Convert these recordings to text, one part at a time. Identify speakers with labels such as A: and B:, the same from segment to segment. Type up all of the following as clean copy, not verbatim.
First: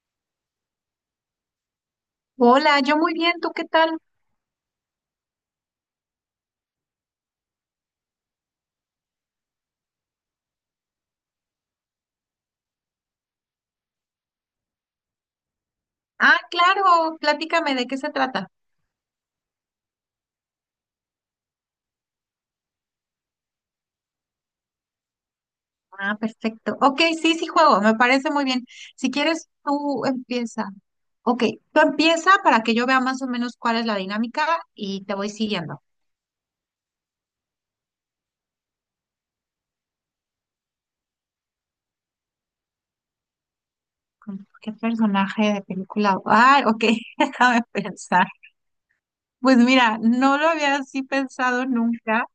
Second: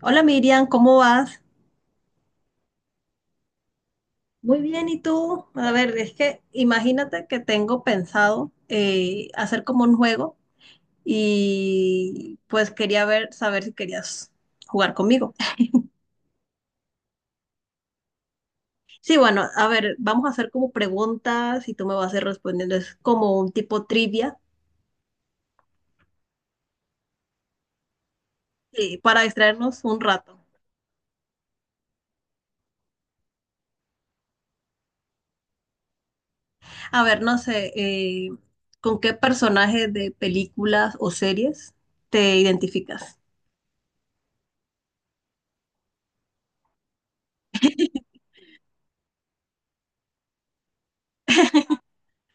A: Hola Miriam, ¿cómo vas?
B: Hola, yo muy bien, ¿tú qué tal?
A: Muy bien, ¿y tú? A ver, es que imagínate que tengo pensado hacer como un juego y pues quería ver, saber si querías jugar conmigo.
B: Ah, claro, platícame de qué se trata.
A: Sí, bueno, a ver, vamos a hacer como preguntas y tú me vas a ir respondiendo. Es como un tipo trivia
B: Ah, perfecto. Ok, sí, sí juego, me parece muy bien. Si
A: para
B: quieres,
A: distraernos un
B: tú
A: rato.
B: empieza. Ok, tú empieza para que yo vea más o menos cuál es la dinámica y te voy siguiendo.
A: A ver, no sé, ¿con qué personaje de películas o series te identificas?
B: ¿Con ¿Qué personaje de película? Ah, ok, déjame pensar. Pues mira, no lo había así pensado nunca,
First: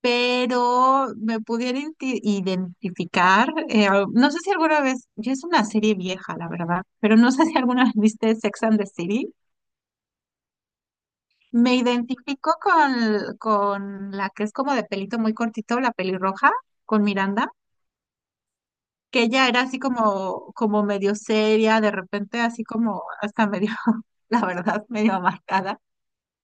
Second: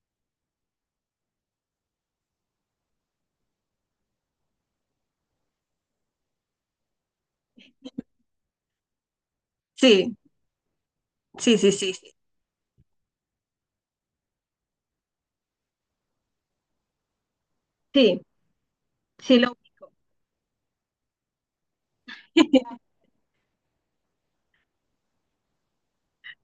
B: pero me pudiera identificar. No sé si alguna vez, ya es una serie vieja, la verdad, pero no sé si alguna vez viste Sex and the City.
A: Sí, sí, sí,
B: Me
A: sí, sí,
B: identifico con la que es como de pelito muy cortito, la pelirroja, con Miranda,
A: sí,
B: que
A: sí,
B: ella
A: lo
B: era así
A: ubico.
B: como, como medio seria, de repente así como hasta medio, la verdad, medio amargada,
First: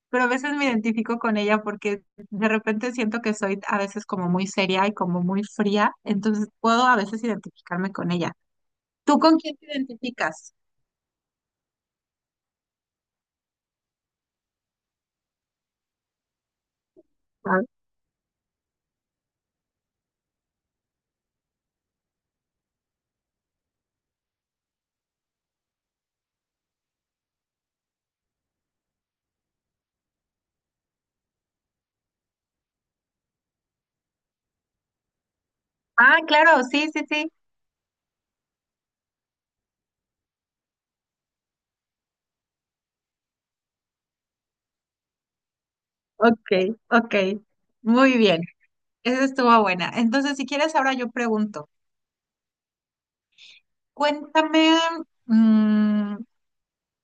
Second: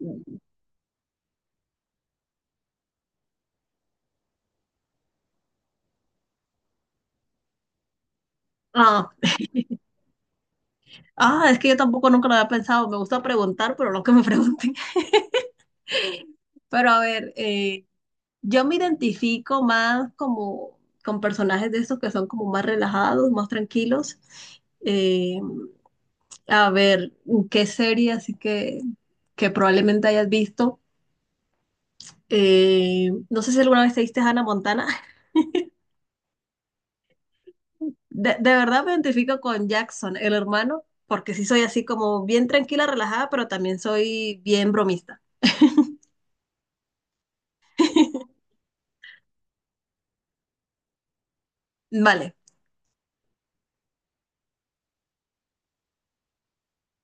B: pero a veces me identifico con ella porque de repente siento que soy a veces como muy seria y como muy fría, entonces puedo a veces identificarme con ella.
A: Ah,
B: ¿Tú con quién te identificas?
A: ah, es que yo tampoco nunca lo había pensado. Me gusta preguntar, pero no que me pregunten. Pero a ver,
B: Ah,
A: yo me identifico más como con personajes de estos que son como más relajados, más tranquilos. Eh, a ver, ¿qué serie así que probablemente hayas visto? No sé si alguna vez te viste Hannah Montana.
B: ah, claro, sí, sí, sí.
A: De verdad me identifico con Jackson, el hermano, porque sí soy así como bien tranquila, relajada, pero también soy bien bromista.
B: Ok, ok. Muy bien, esa estuvo buena. Entonces, si quieres, ahora yo pregunto,
A: Vale,
B: cuéntame, mm,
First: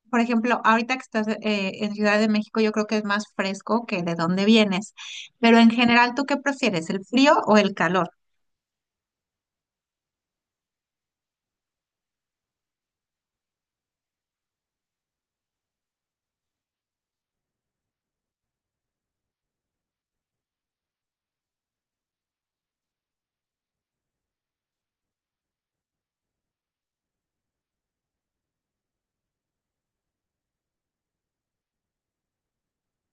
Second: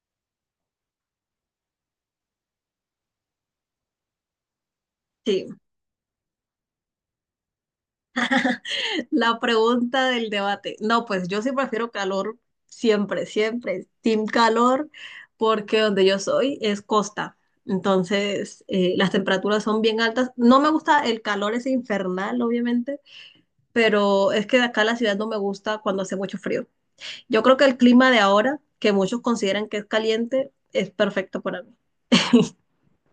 B: por ejemplo, ahorita que estás en Ciudad de México, yo creo que es más fresco que de dónde vienes,
A: sí.
B: pero en general, ¿tú qué prefieres, el frío o el calor?
A: La pregunta del debate. No, pues yo sí prefiero calor siempre, siempre. Team calor, porque donde yo soy es costa. Entonces, las temperaturas son bien altas. No me gusta el calor, es infernal, obviamente, pero es que de acá la ciudad no me gusta cuando hace mucho frío. Yo creo que el clima de ahora, que muchos consideran que es caliente, es perfecto para mí.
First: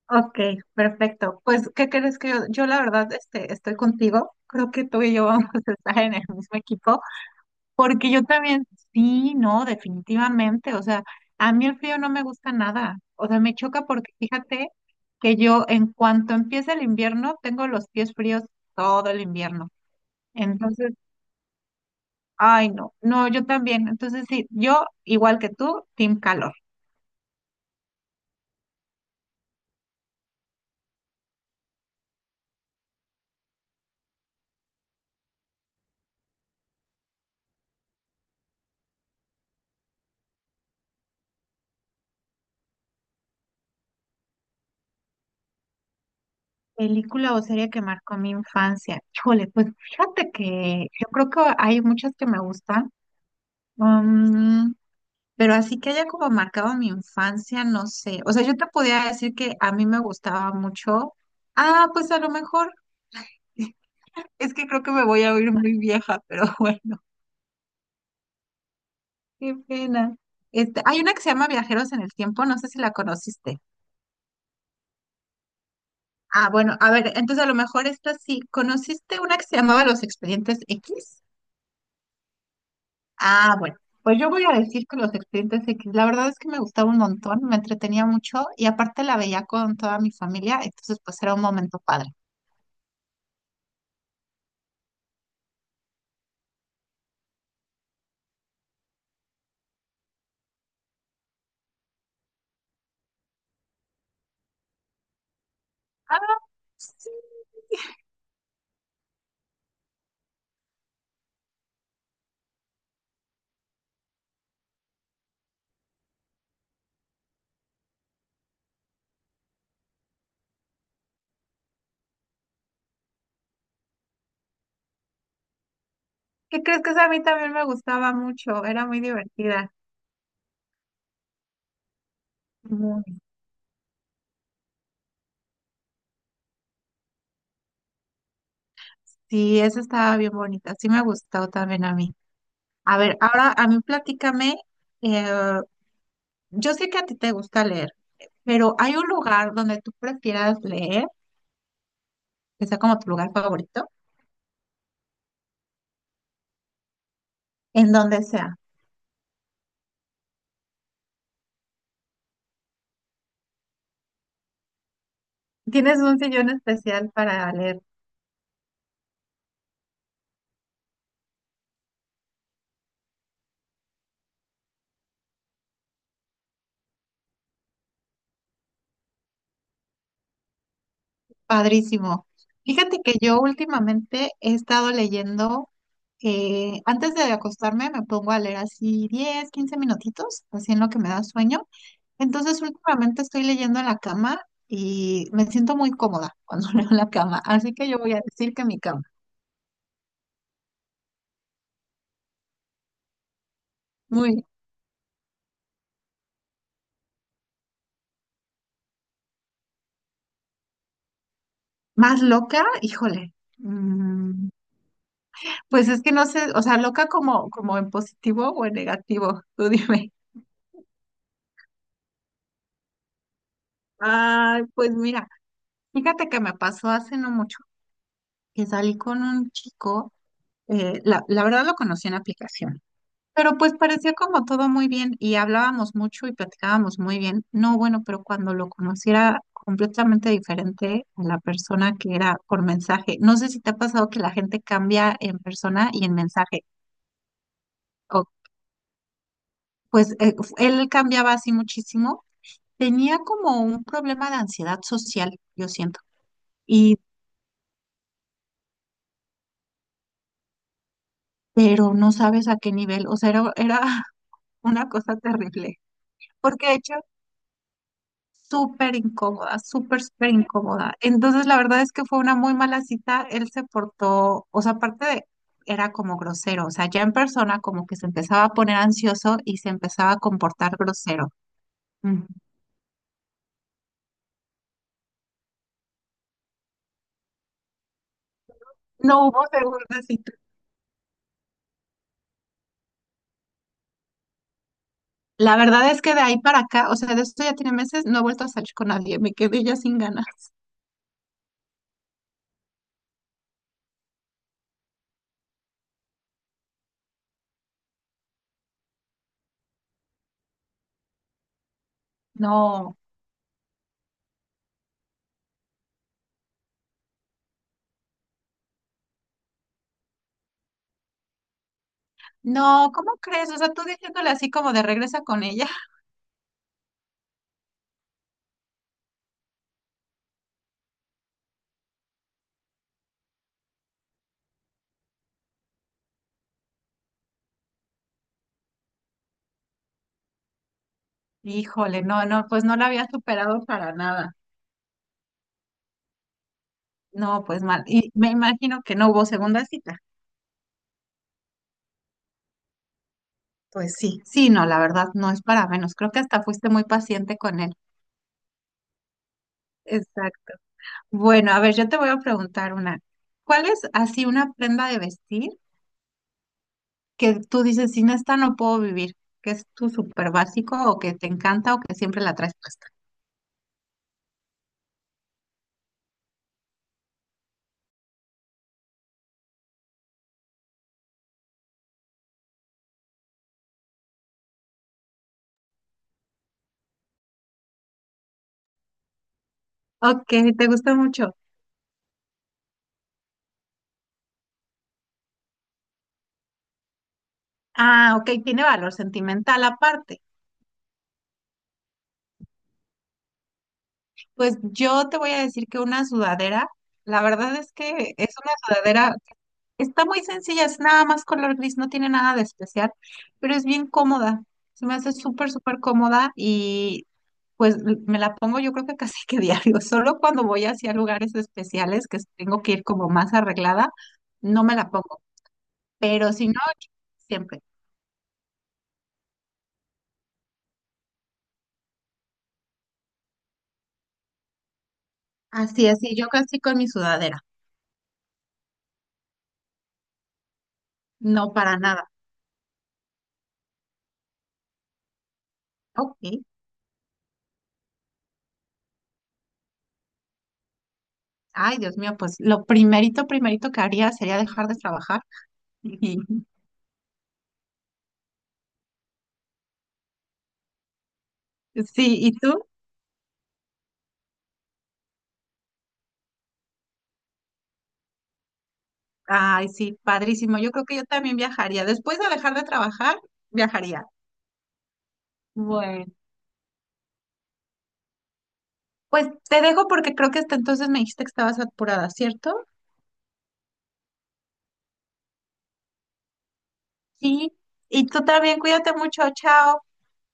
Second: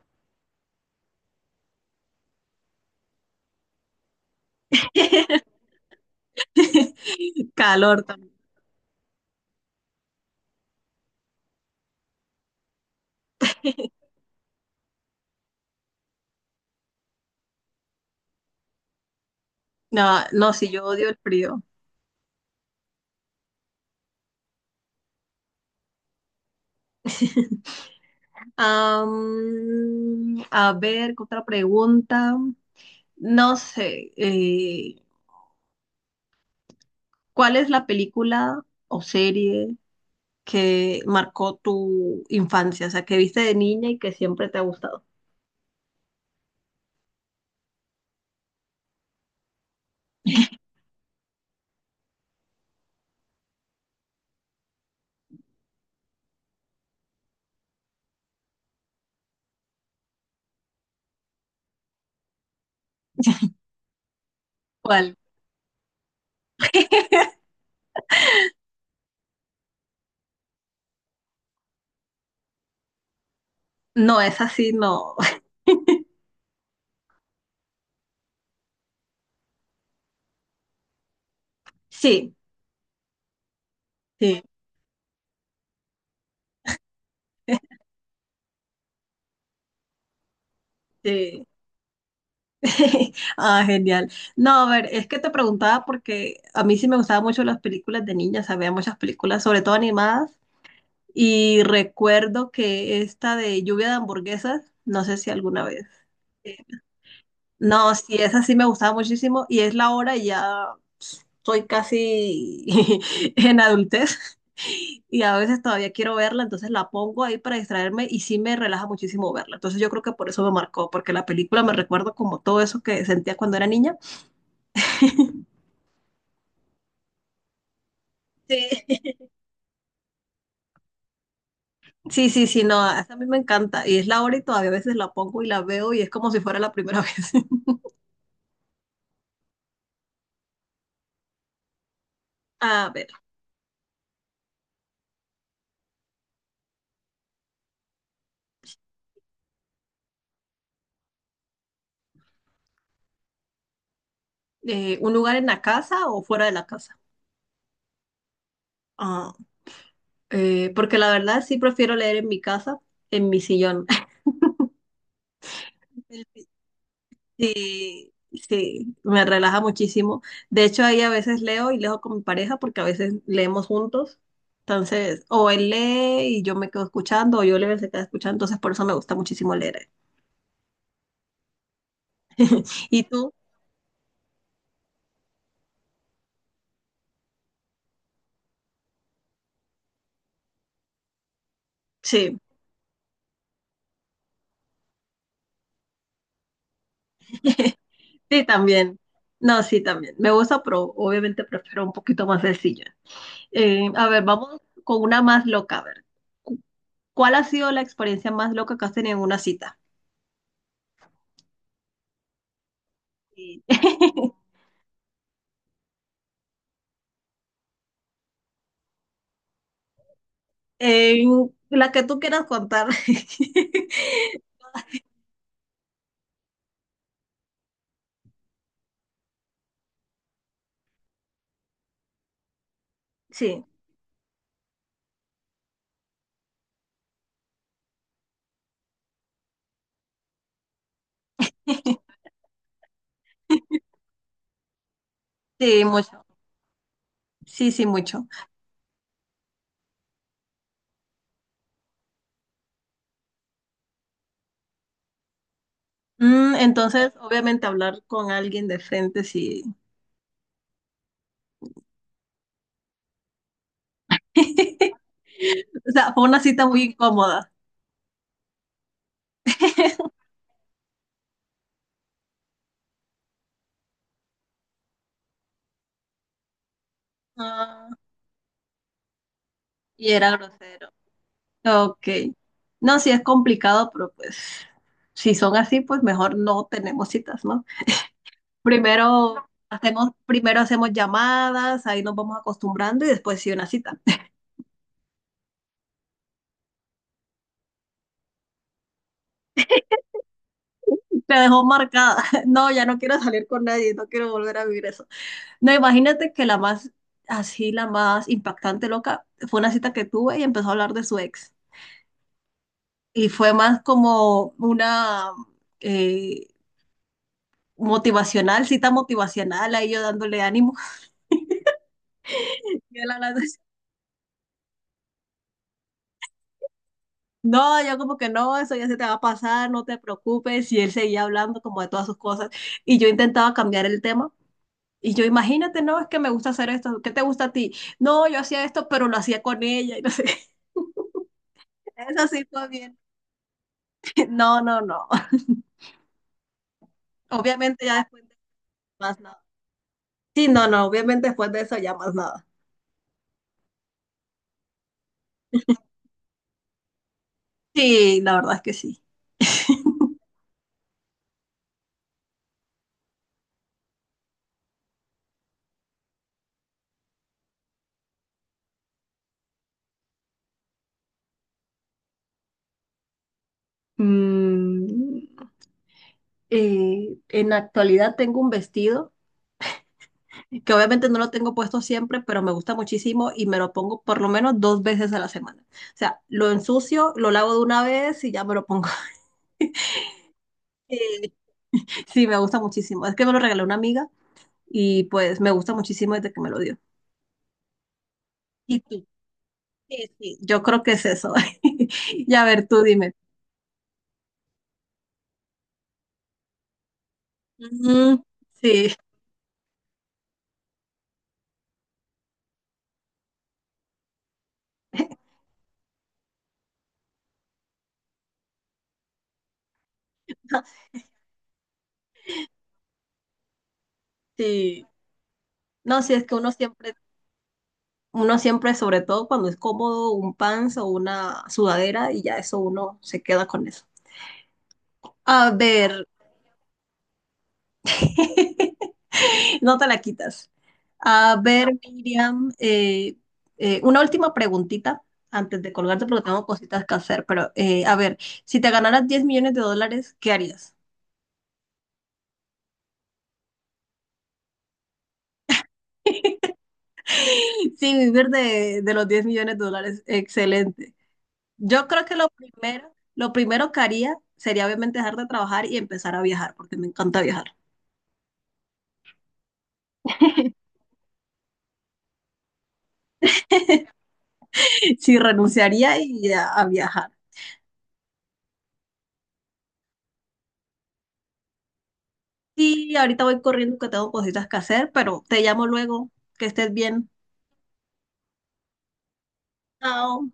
B: Ok, perfecto. Pues, ¿qué crees? Que yo la verdad este, estoy contigo. Creo que tú y yo vamos a estar en el mismo equipo,
A: Calor
B: porque yo
A: también.
B: también, sí, no, definitivamente. O sea, a mí el frío no me gusta nada. O sea, me choca porque fíjate que yo en cuanto empieza el invierno, tengo los pies fríos todo el invierno.
A: No, no, sí, yo
B: Entonces,
A: odio el frío.
B: ay, no, no, yo también. Entonces, sí, yo igual que tú, team calor.
A: A ver, ¿qué otra pregunta? No sé, ¿cuál es la película o serie que marcó tu infancia? O sea, que viste de niña y que siempre te ha gustado.
B: Película o serie que marcó mi infancia. Híjole, pues fíjate que yo creo que hay muchas que me gustan, mm, pero así que haya como marcado mi infancia, no sé. O sea, yo te podía decir que a mí me gustaba mucho. Ah, pues a lo mejor es que creo que me
A: ¿Cuál?
B: voy a oír muy vieja, pero bueno, qué pena. Este, hay una que se llama Viajeros en el Tiempo, no sé si la conociste.
A: No, es así, no.
B: Ah, bueno, a ver, entonces a lo mejor esta sí. ¿Conociste una que se llamaba Los Expedientes X?
A: Sí,
B: Ah, bueno, pues yo
A: sí,
B: voy a decir que los Expedientes X, la verdad es que me gustaba un montón, me entretenía mucho y aparte la veía con toda mi familia, entonces pues era un
A: sí.
B: momento padre.
A: Ah, genial. No, a ver, es que te preguntaba porque a mí sí me gustaban mucho las películas de niña, o sea, veía muchas películas, sobre todo animadas. Y recuerdo que esta de lluvia de hamburguesas, no sé si alguna vez.
B: Ah,
A: eh,
B: sí.
A: No, sí, esa sí me gustaba muchísimo y es la hora y ya soy casi en adultez y a veces todavía quiero verla, entonces la pongo ahí para distraerme y sí me relaja muchísimo verla. Entonces yo creo que por eso me marcó, porque la película me recuerdo como todo eso que sentía cuando era niña.
B: ¿Qué crees? Que esa a mí también me gustaba mucho.
A: Sí.
B: Era muy divertida.
A: Sí, sí, sí, no,
B: Muy.
A: esa a mí me encanta y es la hora y todavía a veces la pongo y la veo y es como si fuera la primera vez.
B: Sí, esa estaba bien bonita, sí me gustó también a mí.
A: A
B: A
A: ver.
B: ver, ahora a mí platícame, eh, yo sé que a ti te gusta leer, pero ¿hay un lugar donde tú prefieras leer, que sea como tu lugar favorito,
A: ¿Un lugar en la casa o fuera de la casa?
B: en donde sea?
A: Ah, porque la verdad sí prefiero leer en mi casa, en mi sillón.
B: ¿Tienes un
A: El-
B: sillón especial para leer?
A: Sí, sí, me relaja muchísimo. De hecho, ahí a veces leo y leo con mi pareja porque a veces leemos juntos. Entonces, o él lee y yo me quedo escuchando, o yo leo y él se queda escuchando. Entonces, por eso me gusta muchísimo leer.
B: Padrísimo. Fíjate
A: ¿Y
B: que
A: tú?
B: yo últimamente he estado leyendo, antes de acostarme me pongo a leer así 10, 15 minutitos, así en lo que me da sueño.
A: Sí,
B: Entonces últimamente estoy leyendo en la cama y me siento muy cómoda cuando leo en la cama. Así que yo voy a
A: sí,
B: decir que mi
A: también.
B: cama.
A: No, sí, también. Me gusta, pero obviamente prefiero un poquito más sencillo. A ver,
B: Muy
A: vamos con una más loca. A ver, Cu- ¿cuál ha sido la experiencia más loca que has tenido en una cita?
B: más loca, híjole.
A: Sí.
B: Mm, pues es que no sé, o sea, loca como, como en positivo o en negativo. Tú dime.
A: En la que tú quieras contar.
B: Ay, pues mira, fíjate que me pasó hace no mucho que salí con un chico, la verdad lo conocí en aplicación, pero
A: Sí,
B: pues parecía como todo muy bien y hablábamos mucho y platicábamos muy bien. No, bueno, pero cuando lo conociera completamente diferente a la persona que era por mensaje, no sé si te ha pasado que la gente cambia en
A: sí,
B: persona y en
A: mucho.
B: mensaje.
A: Sí, sí,
B: O
A: mucho.
B: pues él cambiaba así muchísimo, tenía como un problema de ansiedad social, yo siento.
A: Mm,
B: Y
A: entonces, obviamente, hablar con alguien de frente, sí.
B: pero no sabes a qué nivel, o sea, era una cosa terrible,
A: O sea, fue una cita
B: porque de
A: muy
B: hecho,
A: incómoda.
B: súper incómoda, súper, súper incómoda. Entonces, la verdad es que fue una muy mala cita, él se portó, o sea, aparte de, era como grosero, o sea, ya en persona como
A: Ah,
B: que se empezaba a poner ansioso y se empezaba
A: y
B: a
A: era
B: comportar
A: grosero.
B: grosero.
A: Ok.
B: Mm.
A: No, sí es complicado, pero pues si son así, pues mejor no tenemos citas, ¿no?
B: No hubo segunda cita.
A: Primero hacemos llamadas, ahí nos vamos acostumbrando y después sí una cita.
B: La verdad es que de ahí para acá, o sea, de esto ya tiene meses, no he vuelto a salir con nadie, me quedé ya sin ganas.
A: Me dejó marcada. No, ya no quiero salir con nadie, no quiero volver a vivir eso. No, imagínate que la más, así la más impactante, loca, fue una cita que tuve y empezó a hablar de su ex.
B: No,
A: Y fue más como una eh, motivacional, cita motivacional, ahí yo dándole ánimo.
B: no,
A: Y él
B: ¿cómo
A: hablando.
B: crees? O sea, tú diciéndole así como de regresa con ella.
A: No, yo como que no, eso ya se te va a pasar, no te preocupes. Y él seguía hablando como de todas sus cosas. Y yo intentaba cambiar el tema. Y yo, imagínate, no, es que me gusta hacer esto. ¿Qué te gusta a ti? No, yo hacía esto, pero lo hacía con ella. Y no sé.
B: Híjole, no,
A: Eso sí
B: no, pues
A: fue
B: no la
A: bien.
B: había superado para nada.
A: No, no, no.
B: No, pues mal.
A: Obviamente ya
B: Y
A: después
B: me
A: de
B: imagino que no
A: más
B: hubo
A: nada.
B: segunda cita.
A: Sí, no, no, obviamente después de eso ya más nada.
B: Pues sí, sí, no, la verdad no es para menos. Creo que hasta fuiste muy paciente con él.
A: Sí, la verdad es que sí.
B: Exacto. Bueno, a ver, yo te voy a preguntar una. ¿Cuál es así una prenda de vestir que tú dices, sin esta no puedo vivir? ¿Que es tu súper básico o que te encanta o que siempre la traes puesta?
A: Mm, en la actualidad tengo un vestido. Que obviamente no lo tengo puesto siempre, pero me gusta muchísimo y me lo pongo por lo menos dos veces a la semana. O sea, lo ensucio, lo lavo de una vez y ya me lo pongo.
B: Ok, te gusta
A: Eh,
B: mucho.
A: Sí, me gusta muchísimo. Es que me lo regaló una amiga y pues me gusta muchísimo desde que me lo dio.
B: Ah, ok, tiene
A: ¿Y
B: valor
A: tú?
B: sentimental
A: Sí,
B: aparte.
A: sí, yo creo que es eso. Y a ver, tú dime.
B: Pues yo te voy a decir que una sudadera, la verdad es que
A: Mm,
B: es una
A: sí.
B: sudadera, está muy sencilla, es nada más color gris, no tiene nada de especial, pero es bien cómoda, se me hace súper, súper cómoda y pues me la pongo yo creo que casi que diario, solo cuando voy hacia lugares especiales que tengo que ir como más arreglada, no me
A: Sí,
B: la pongo,
A: no, sí, es
B: pero
A: que
B: si no, siempre.
A: uno siempre, sobre todo cuando es cómodo, un pants o una sudadera y ya eso uno se queda con eso. A
B: Así,
A: ver,
B: así, yo casi con mi sudadera,
A: no te la quitas. A
B: no
A: ver,
B: para nada.
A: Miriam, una última preguntita antes de colgarte porque
B: Ok.
A: tengo cositas que hacer, pero a ver, si te ganaras 10 millones de dólares, ¿qué harías?
B: Ay, Dios mío, pues lo primerito, primerito que haría sería dejar de trabajar. Y
A: Sí, vivir de los 10 millones de dólares, excelente. Yo creo que
B: sí, ¿y tú?
A: lo primero que haría sería obviamente dejar de trabajar y empezar a viajar, porque me encanta viajar.
B: Ay, sí, padrísimo. Yo creo que yo también viajaría. Después de dejar de trabajar, viajaría.
A: Sí, renunciaría
B: Bueno,
A: y a viajar.
B: pues te dejo porque creo que hasta entonces me dijiste que estabas apurada, ¿cierto?
A: Sí, ahorita voy corriendo que tengo cositas que hacer, pero te llamo luego, que estés bien.
B: Sí. Y tú también, cuídate mucho, chao.
A: Chao.